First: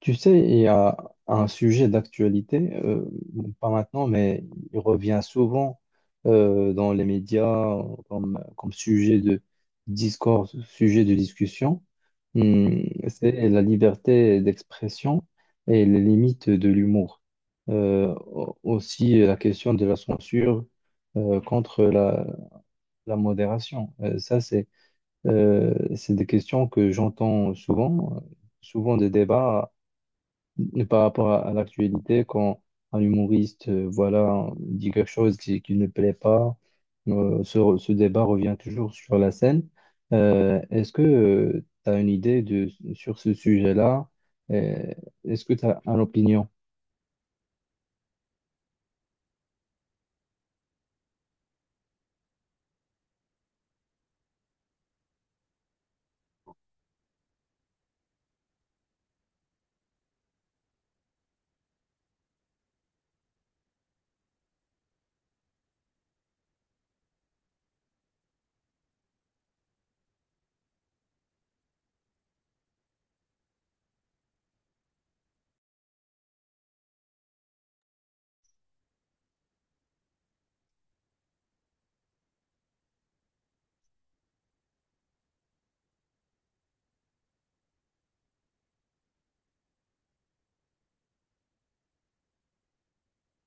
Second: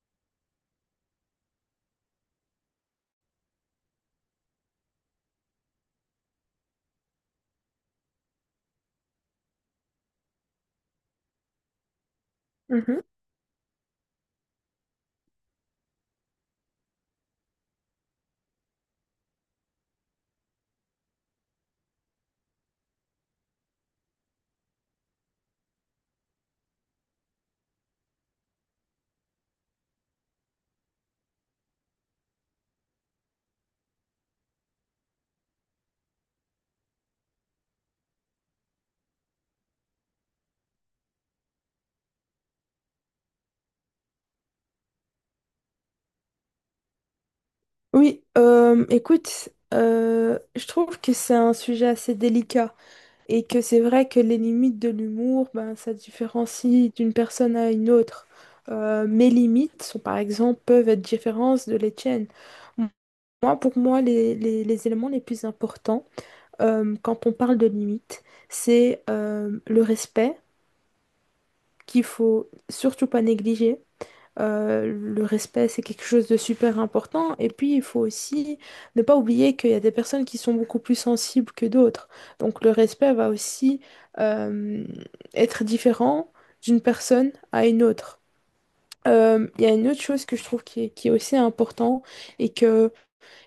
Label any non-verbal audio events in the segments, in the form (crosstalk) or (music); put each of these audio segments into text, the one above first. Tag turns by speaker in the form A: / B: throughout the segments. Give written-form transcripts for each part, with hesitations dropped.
A: Tu sais, il y a un sujet d'actualité, bon, pas maintenant, mais il revient souvent dans les médias comme sujet de discours, sujet de discussion. Hmm,
B: Mhm.
A: c'est la liberté d'expression et les limites de l'humour. Aussi la question de la censure contre la modération. Ça, c'est des questions que j'entends souvent, souvent des débats et par rapport à l'actualité, quand un humoriste voilà, dit quelque chose qui ne plaît pas, ce débat revient toujours sur la scène. Est-ce que tu as une idée sur ce sujet-là? Euh, est-ce que tu as une opinion?
B: Oui, écoute, je trouve que c'est un sujet assez délicat et que c'est vrai que les limites de l'humour, ben, ça différencie d'une personne à une autre. Mes limites sont, par exemple, peuvent être différentes de les tiennes. Moi, pour moi, les éléments les plus importants quand on parle de limites, c'est le respect qu'il faut surtout pas négliger. Le respect, c'est quelque chose de super important. Et puis, il faut aussi ne pas oublier qu'il y a des personnes qui sont beaucoup plus sensibles que d'autres. Donc, le respect va aussi euh, être différent d'une personne à une autre. Il y a une autre chose que je trouve qui est aussi important et que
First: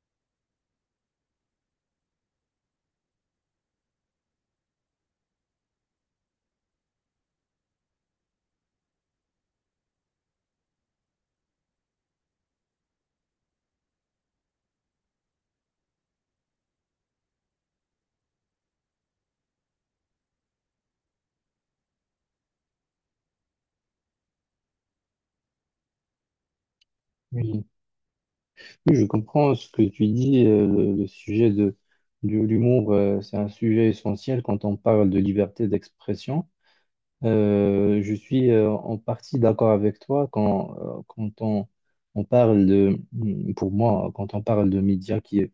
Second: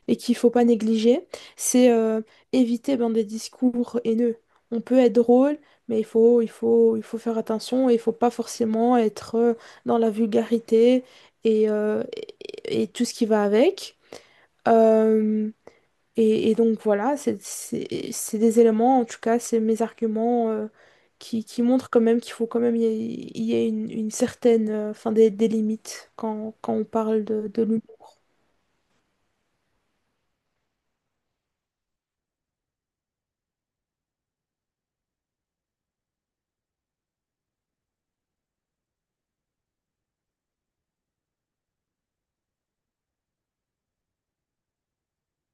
B: et qu'il faut pas négliger, c'est éviter ben, des discours haineux. On peut être drôle, mais il faut faire attention et il faut pas forcément être dans la vulgarité et, euh, et tout ce qui va avec. Euh, et donc voilà, c'est des éléments, en tout cas, c'est mes arguments qui montrent quand même qu'il faut quand même y ait une certaine, enfin des limites quand on parle
A: Oui.
B: de l'humour.
A: Oui, je comprends ce que tu dis. Le sujet de l'humour, c'est un sujet essentiel quand on parle de liberté d'expression. Je suis en partie d'accord avec toi quand, quand on parle de, pour moi, quand on parle de médias qui,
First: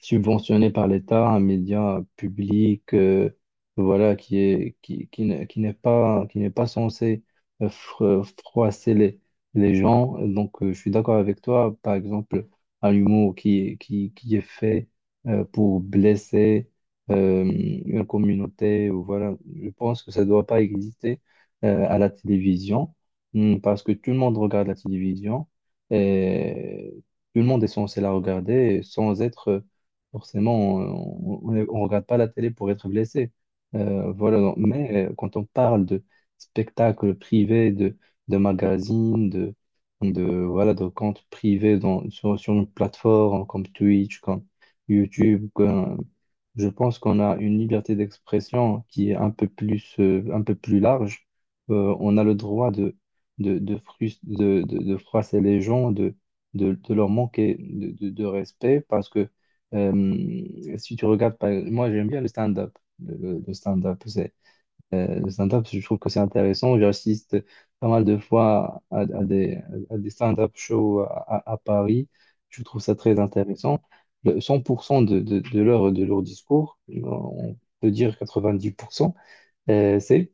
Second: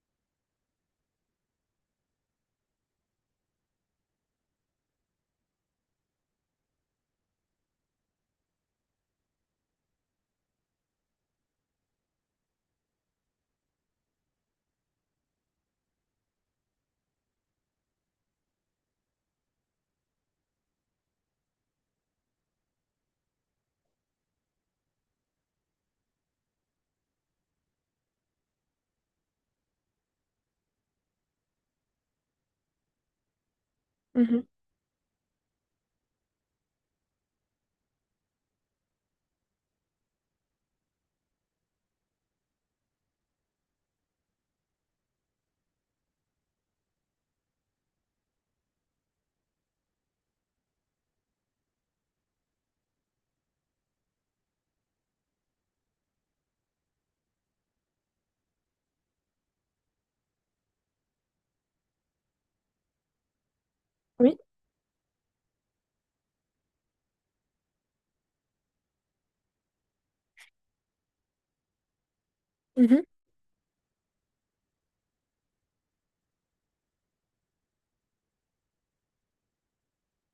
A: subventionné par l'État, un média public, voilà, qui est, qui n'est pas censé froisser les gens. Donc, je suis d'accord avec toi. Par exemple, un humour qui est fait pour blesser une communauté, ou voilà, je pense que ça ne doit pas exister à la télévision, hmm, parce que tout le monde regarde la télévision et tout le monde est censé la regarder sans être forcément, on ne regarde pas la télé pour être blessé.
B: Mhm.
A: Mais quand on parle de spectacles privés, de magazines, voilà, de comptes privés sur une plateforme comme Twitch, comme YouTube, je pense qu'on a une liberté d'expression qui est un peu plus large. On a le droit de froisser les gens, de leur manquer de, de respect parce que si tu regardes, par- moi j'aime bien le stand-up. Le stand-up,
B: Oui.
A: le stand-up, je trouve que c'est intéressant. J'assiste pas mal de fois à des stand-up shows à Paris. Je trouve ça
B: Mhm.
A: très intéressant. Le 100% de leur discours, on peut dire 90%, euh, c'est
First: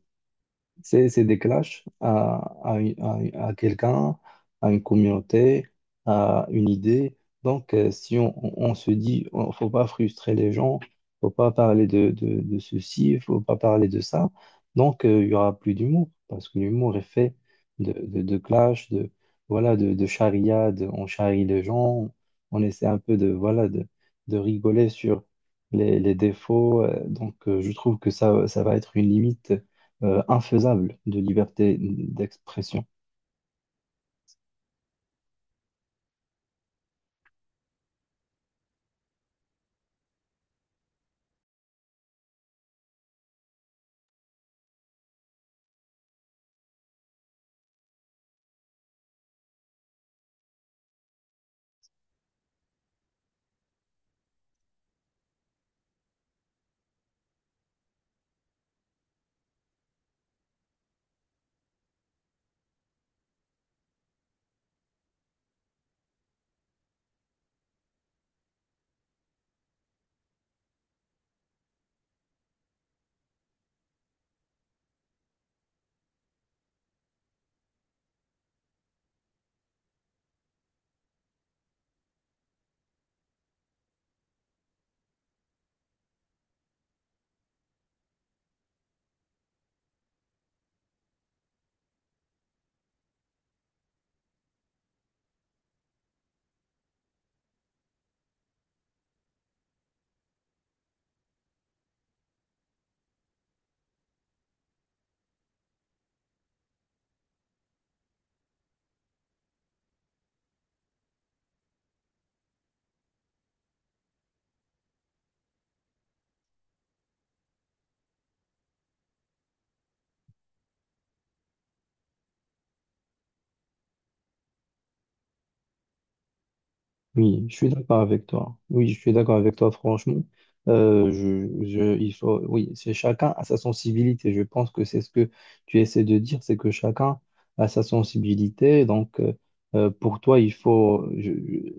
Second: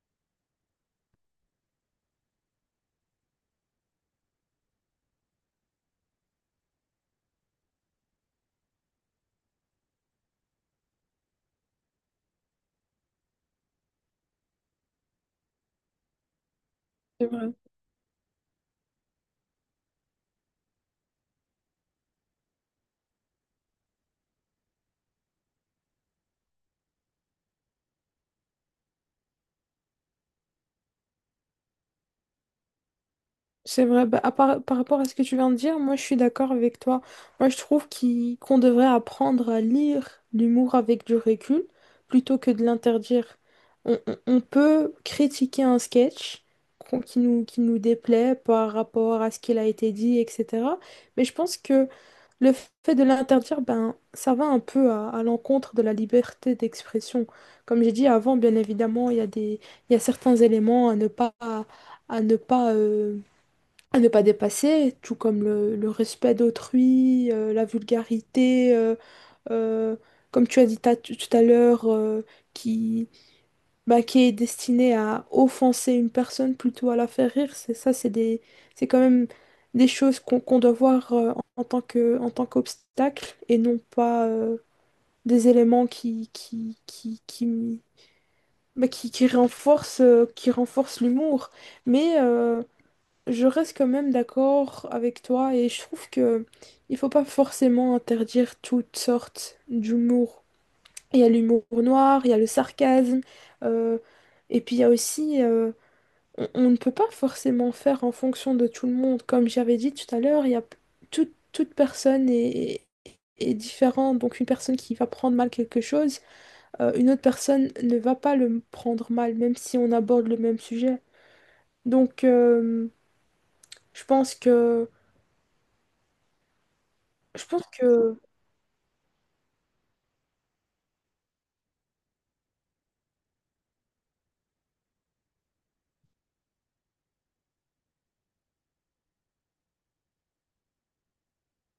A: c'est des clashs à quelqu'un, à une communauté, à une idée. Donc, si on, on se dit, ne faut pas frustrer les gens, faut pas parler de ceci, faut pas parler de ça, donc il y aura plus d'humour, parce que l'humour est
B: C'est
A: fait
B: vrai.
A: de clash, voilà, de charriade, on charrie les gens, on essaie un peu de, voilà, de rigoler sur les défauts. Donc, je trouve que ça va être une limite infaisable de liberté d'expression.
B: C'est vrai, bah, par rapport à ce que tu viens de dire, moi je suis d'accord avec toi. Moi je trouve qu'on devrait apprendre à lire l'humour avec du recul plutôt que de l'interdire. On peut critiquer un sketch qui nous déplaît par rapport à ce qu'il a été dit, etc. Mais je pense que le fait de l'interdire, ben, ça va un peu à l'encontre de la liberté d'expression. Comme j'ai dit avant, bien évidemment, il y a certains éléments à ne pas, à ne pas euh, à ne pas dépasser, tout comme le respect d'autrui, la vulgarité, euh, comme tu as dit tout à l'heure, qui, bah, qui est destiné à offenser une personne plutôt à la faire rire, c'est ça, c'est quand même des choses qu'on doit voir en, en tant que, en tant qu'obstacle et non pas des éléments qui, bah, qui renforcent l'humour. Mais je reste quand même d'accord avec toi et je trouve que il faut pas forcément interdire toutes sortes d'humour. Il y a l'humour noir, il y a le sarcasme, euh, et puis il y a aussi on ne peut pas forcément faire en fonction de tout le monde. Comme j'avais dit tout à l'heure, il y a toute personne est, est différente. Donc une personne qui va prendre mal quelque chose, une autre personne ne va pas le prendre mal, même si on aborde le même sujet. Donc je pense que Je
A: Oui, je
B: pense
A: suis d'accord
B: que
A: avec toi. Oui, je suis d'accord avec toi, franchement. Il faut, oui, c'est chacun a sa sensibilité. Je pense que c'est ce que tu essaies de dire, c'est que chacun a sa sensibilité. Pour toi, il faut,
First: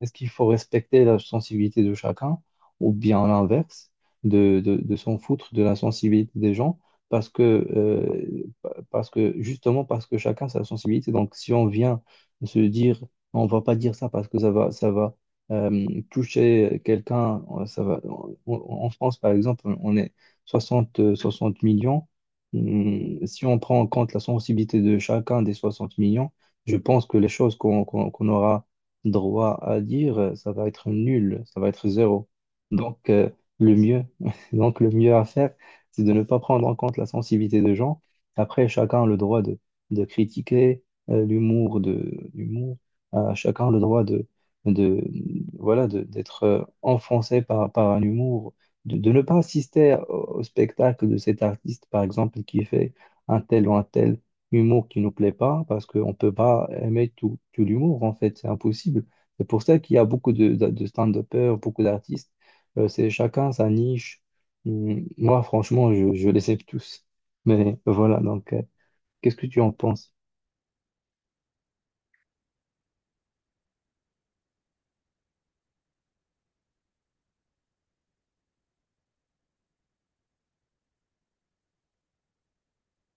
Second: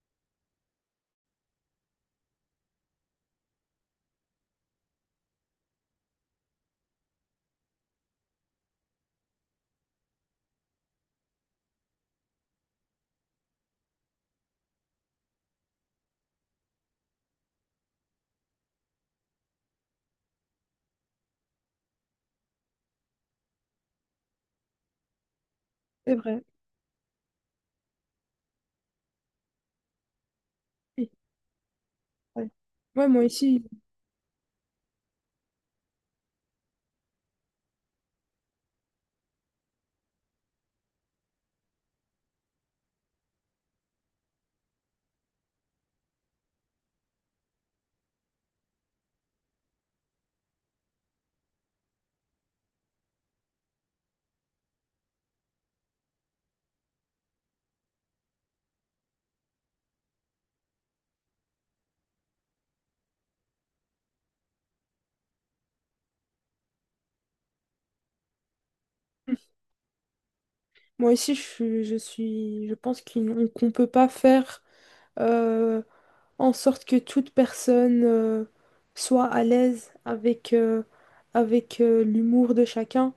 A: est-ce qu'il faut respecter la sensibilité de chacun ou bien l'inverse, de s'en foutre de la sensibilité des gens parce que, euh, parce que, justement, parce que chacun a sa sensibilité. Donc, si on vient se dire on va pas dire ça parce que ça va toucher quelqu'un. Ça va. En France, par exemple, on est 60 millions. Si on prend en compte la sensibilité de chacun des 60
B: c'est
A: millions,
B: vrai.
A: je pense que les choses qu'on aura droit à dire, ça va être
B: Oui,
A: nul, ça va être zéro.
B: ouais. Ouais,
A: Donc, le mieux, (laughs) donc le mieux à faire, c'est de ne pas prendre en compte la sensibilité des gens. Après, chacun a le droit de critiquer l'humour chacun a le droit de voilà, d'être enfoncé par, par un humour, de ne pas assister au, au spectacle de cet artiste, par exemple, qui fait un tel ou un tel humour qui nous plaît pas, parce qu'on ne peut pas aimer tout, tout l'humour, en fait, c'est impossible. C'est pour ça qu'il y a beaucoup de stand-uppers, beaucoup d'artistes. C'est chacun sa niche. Moi, franchement, je les aime tous. Mais voilà, donc, qu'est-ce que tu en penses?
B: moi ici, je pense qu'on peut pas faire euh, en sorte que toute personne soit à l'aise avec l'humour de chacun.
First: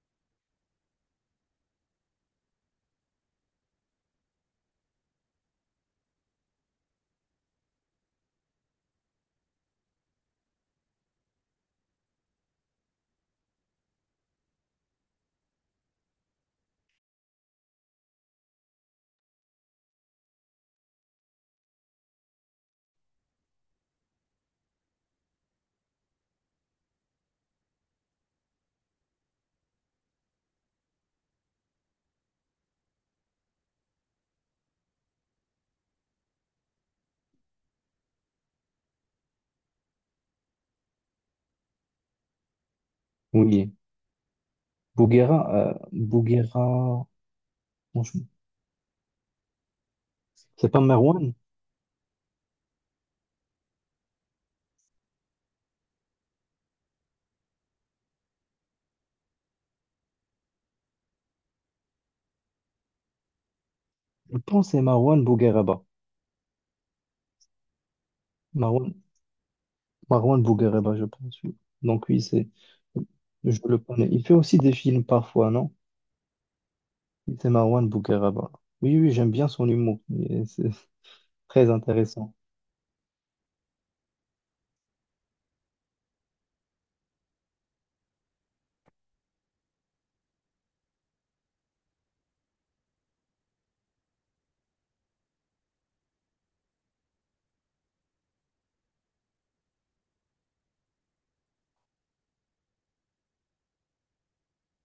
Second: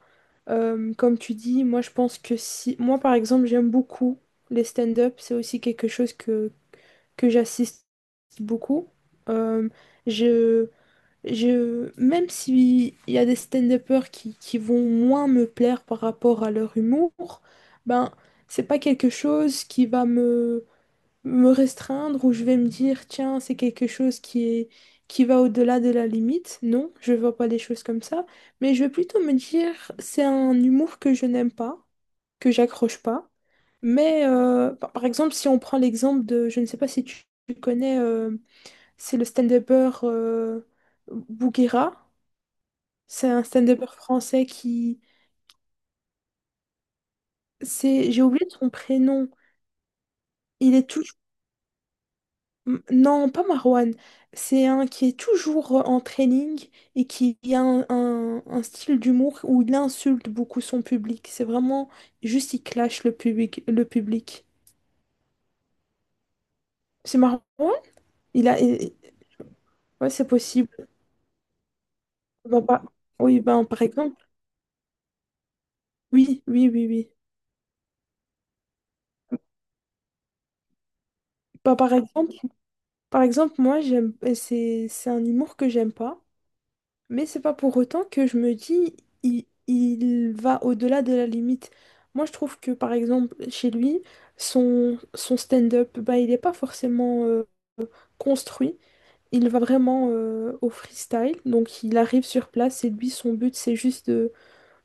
B: Comme tu dis, moi je pense que si, moi par exemple, j'aime beaucoup les stand-up. C'est aussi quelque chose que j'assiste beaucoup. Euh, je Je, même s'il y a des stand-uppers qui vont moins me plaire par rapport à leur humour, ben, c'est pas quelque chose qui va me restreindre ou je vais me dire, tiens, c'est quelque chose qui va au-delà de la limite. Non, je vois pas des choses comme ça. Mais je vais plutôt me dire, c'est un humour que je n'aime pas, que j'accroche pas. Mais par exemple, si on prend l'exemple de, je ne sais pas si tu connais c'est le stand-upper Bouguera. C'est un
A: Oui,
B: stand-upper français qui...
A: Bouguera, Bouguera,
B: C'est...
A: franchement.
B: J'ai oublié son prénom.
A: C'est
B: Il
A: pas
B: est toujours...
A: Marwan?
B: Non, pas Marwan. C'est un qui est toujours en training et qui a un style d'humour où il insulte beaucoup son public. C'est vraiment... Juste, il clash le public. Le
A: Je
B: public.
A: pense que c'est Marwan Bougueraba.
B: C'est Marwan? Il a... il-
A: Marwan,
B: Ouais, c'est
A: Marwan
B: possible.
A: Bougueraba, je pense. Oui. Donc oui, c'est,
B: Bah, pas- Oui,
A: je
B: ben,
A: le
B: par
A: connais.
B: exemple.
A: Il fait aussi des films parfois, non?
B: Oui, oui, oui, oui.
A: C'est Marwan Bougueraba. Oui, oui, j'aime bien son humour. Et c'est très
B: Bah, par
A: intéressant.
B: exemple... Par exemple, moi, c'est un humour que j'aime pas, mais c'est pas pour autant que je me dis il va au-delà de la limite. Moi, je trouve que, par exemple, chez lui, son stand-up, bah, il n'est pas forcément construit. Il va vraiment au freestyle. Donc, il arrive sur place et lui, son but, c'est juste de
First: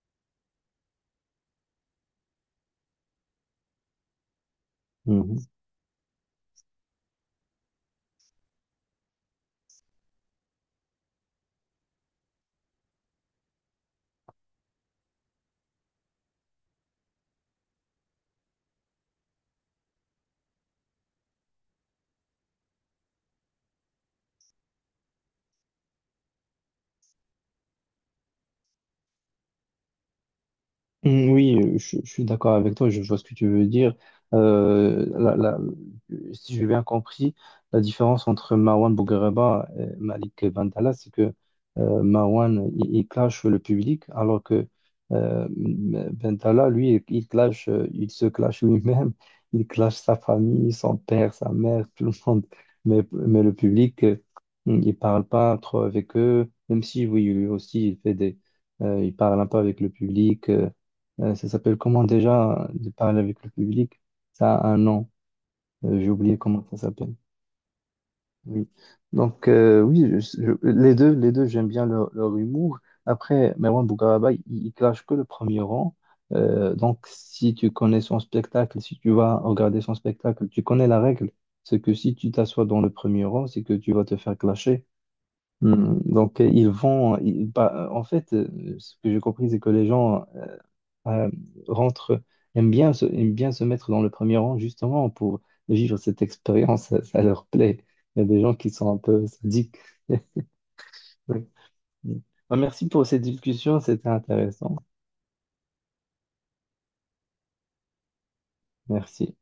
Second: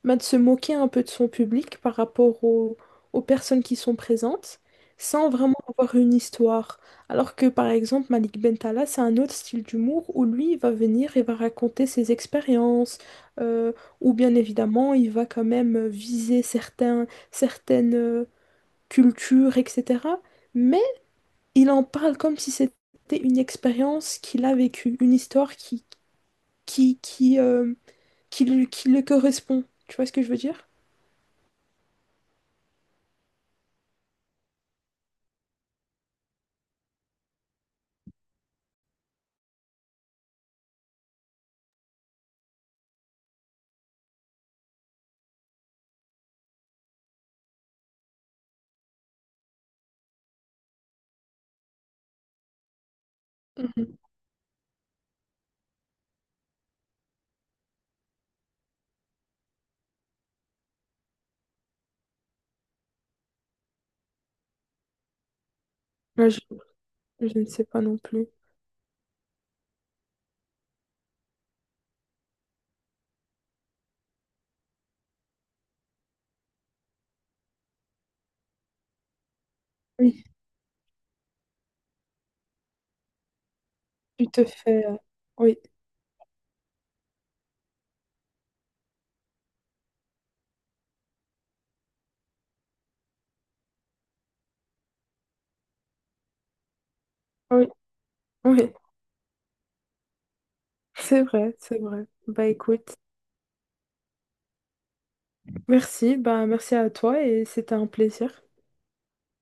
B: bah, de se moquer un peu de son public par rapport aux personnes qui sont présentes, sans vraiment avoir une histoire. Alors que par exemple, Malik Bentala, c'est un autre style d'humour où lui, il va venir et va raconter ses expériences, euh, ou bien évidemment, il va quand même viser certaines cultures, etc. Mais il en parle comme si c'était une expérience qu'il a vécue, une histoire qui, qui, euh, qui qui le correspond. Tu vois ce que je veux dire?
A: Mm, oui, je suis d'accord avec toi, je vois ce que tu veux dire. Euh, la- la- Si j'ai bien compris, la différence entre Marwan Bouguereba et Malik Bentala, c'est que Marwan, il clash le public, alors que Bentala, lui, il clash, il se clash lui-même, il clash sa famille, son père, sa mère, (laughs) tout le monde. Mais le public, il parle pas trop avec eux, même si, oui, lui aussi, il fait des... il parle un peu avec le public. Ça s'appelle comment déjà de parler avec le public? Ça a un nom. J'ai
B: Moi,
A: oublié comment ça s'appelle.
B: je ne sais pas non plus.
A: Oui. Oui, les deux, j'aime bien leur humour. Après, Merwan Bougaraba, il clash que le premier rang. Donc si tu connais son spectacle, si tu vas regarder son
B: Oui.
A: spectacle, tu connais la règle. C'est que si tu t'assois dans le premier rang, c'est que tu vas te
B: Tu
A: faire
B: te
A: clasher.
B: fais... Oui,
A: Hmm, bah, en fait, ce que j'ai compris, c'est que les gens euh, rentrent, aiment bien se mettre dans le premier rang, justement, pour vivre cette expérience. Ça leur
B: oui,
A: plaît. Il y a des gens qui
B: oui.
A: sont un peu sadiques. (laughs)
B: C'est
A: Ouais.
B: vrai, c'est vrai. Bah
A: Bah, merci
B: écoute,
A: pour cette discussion, c'était intéressant.
B: merci, bah merci à toi et c'était un plaisir.
A: Merci.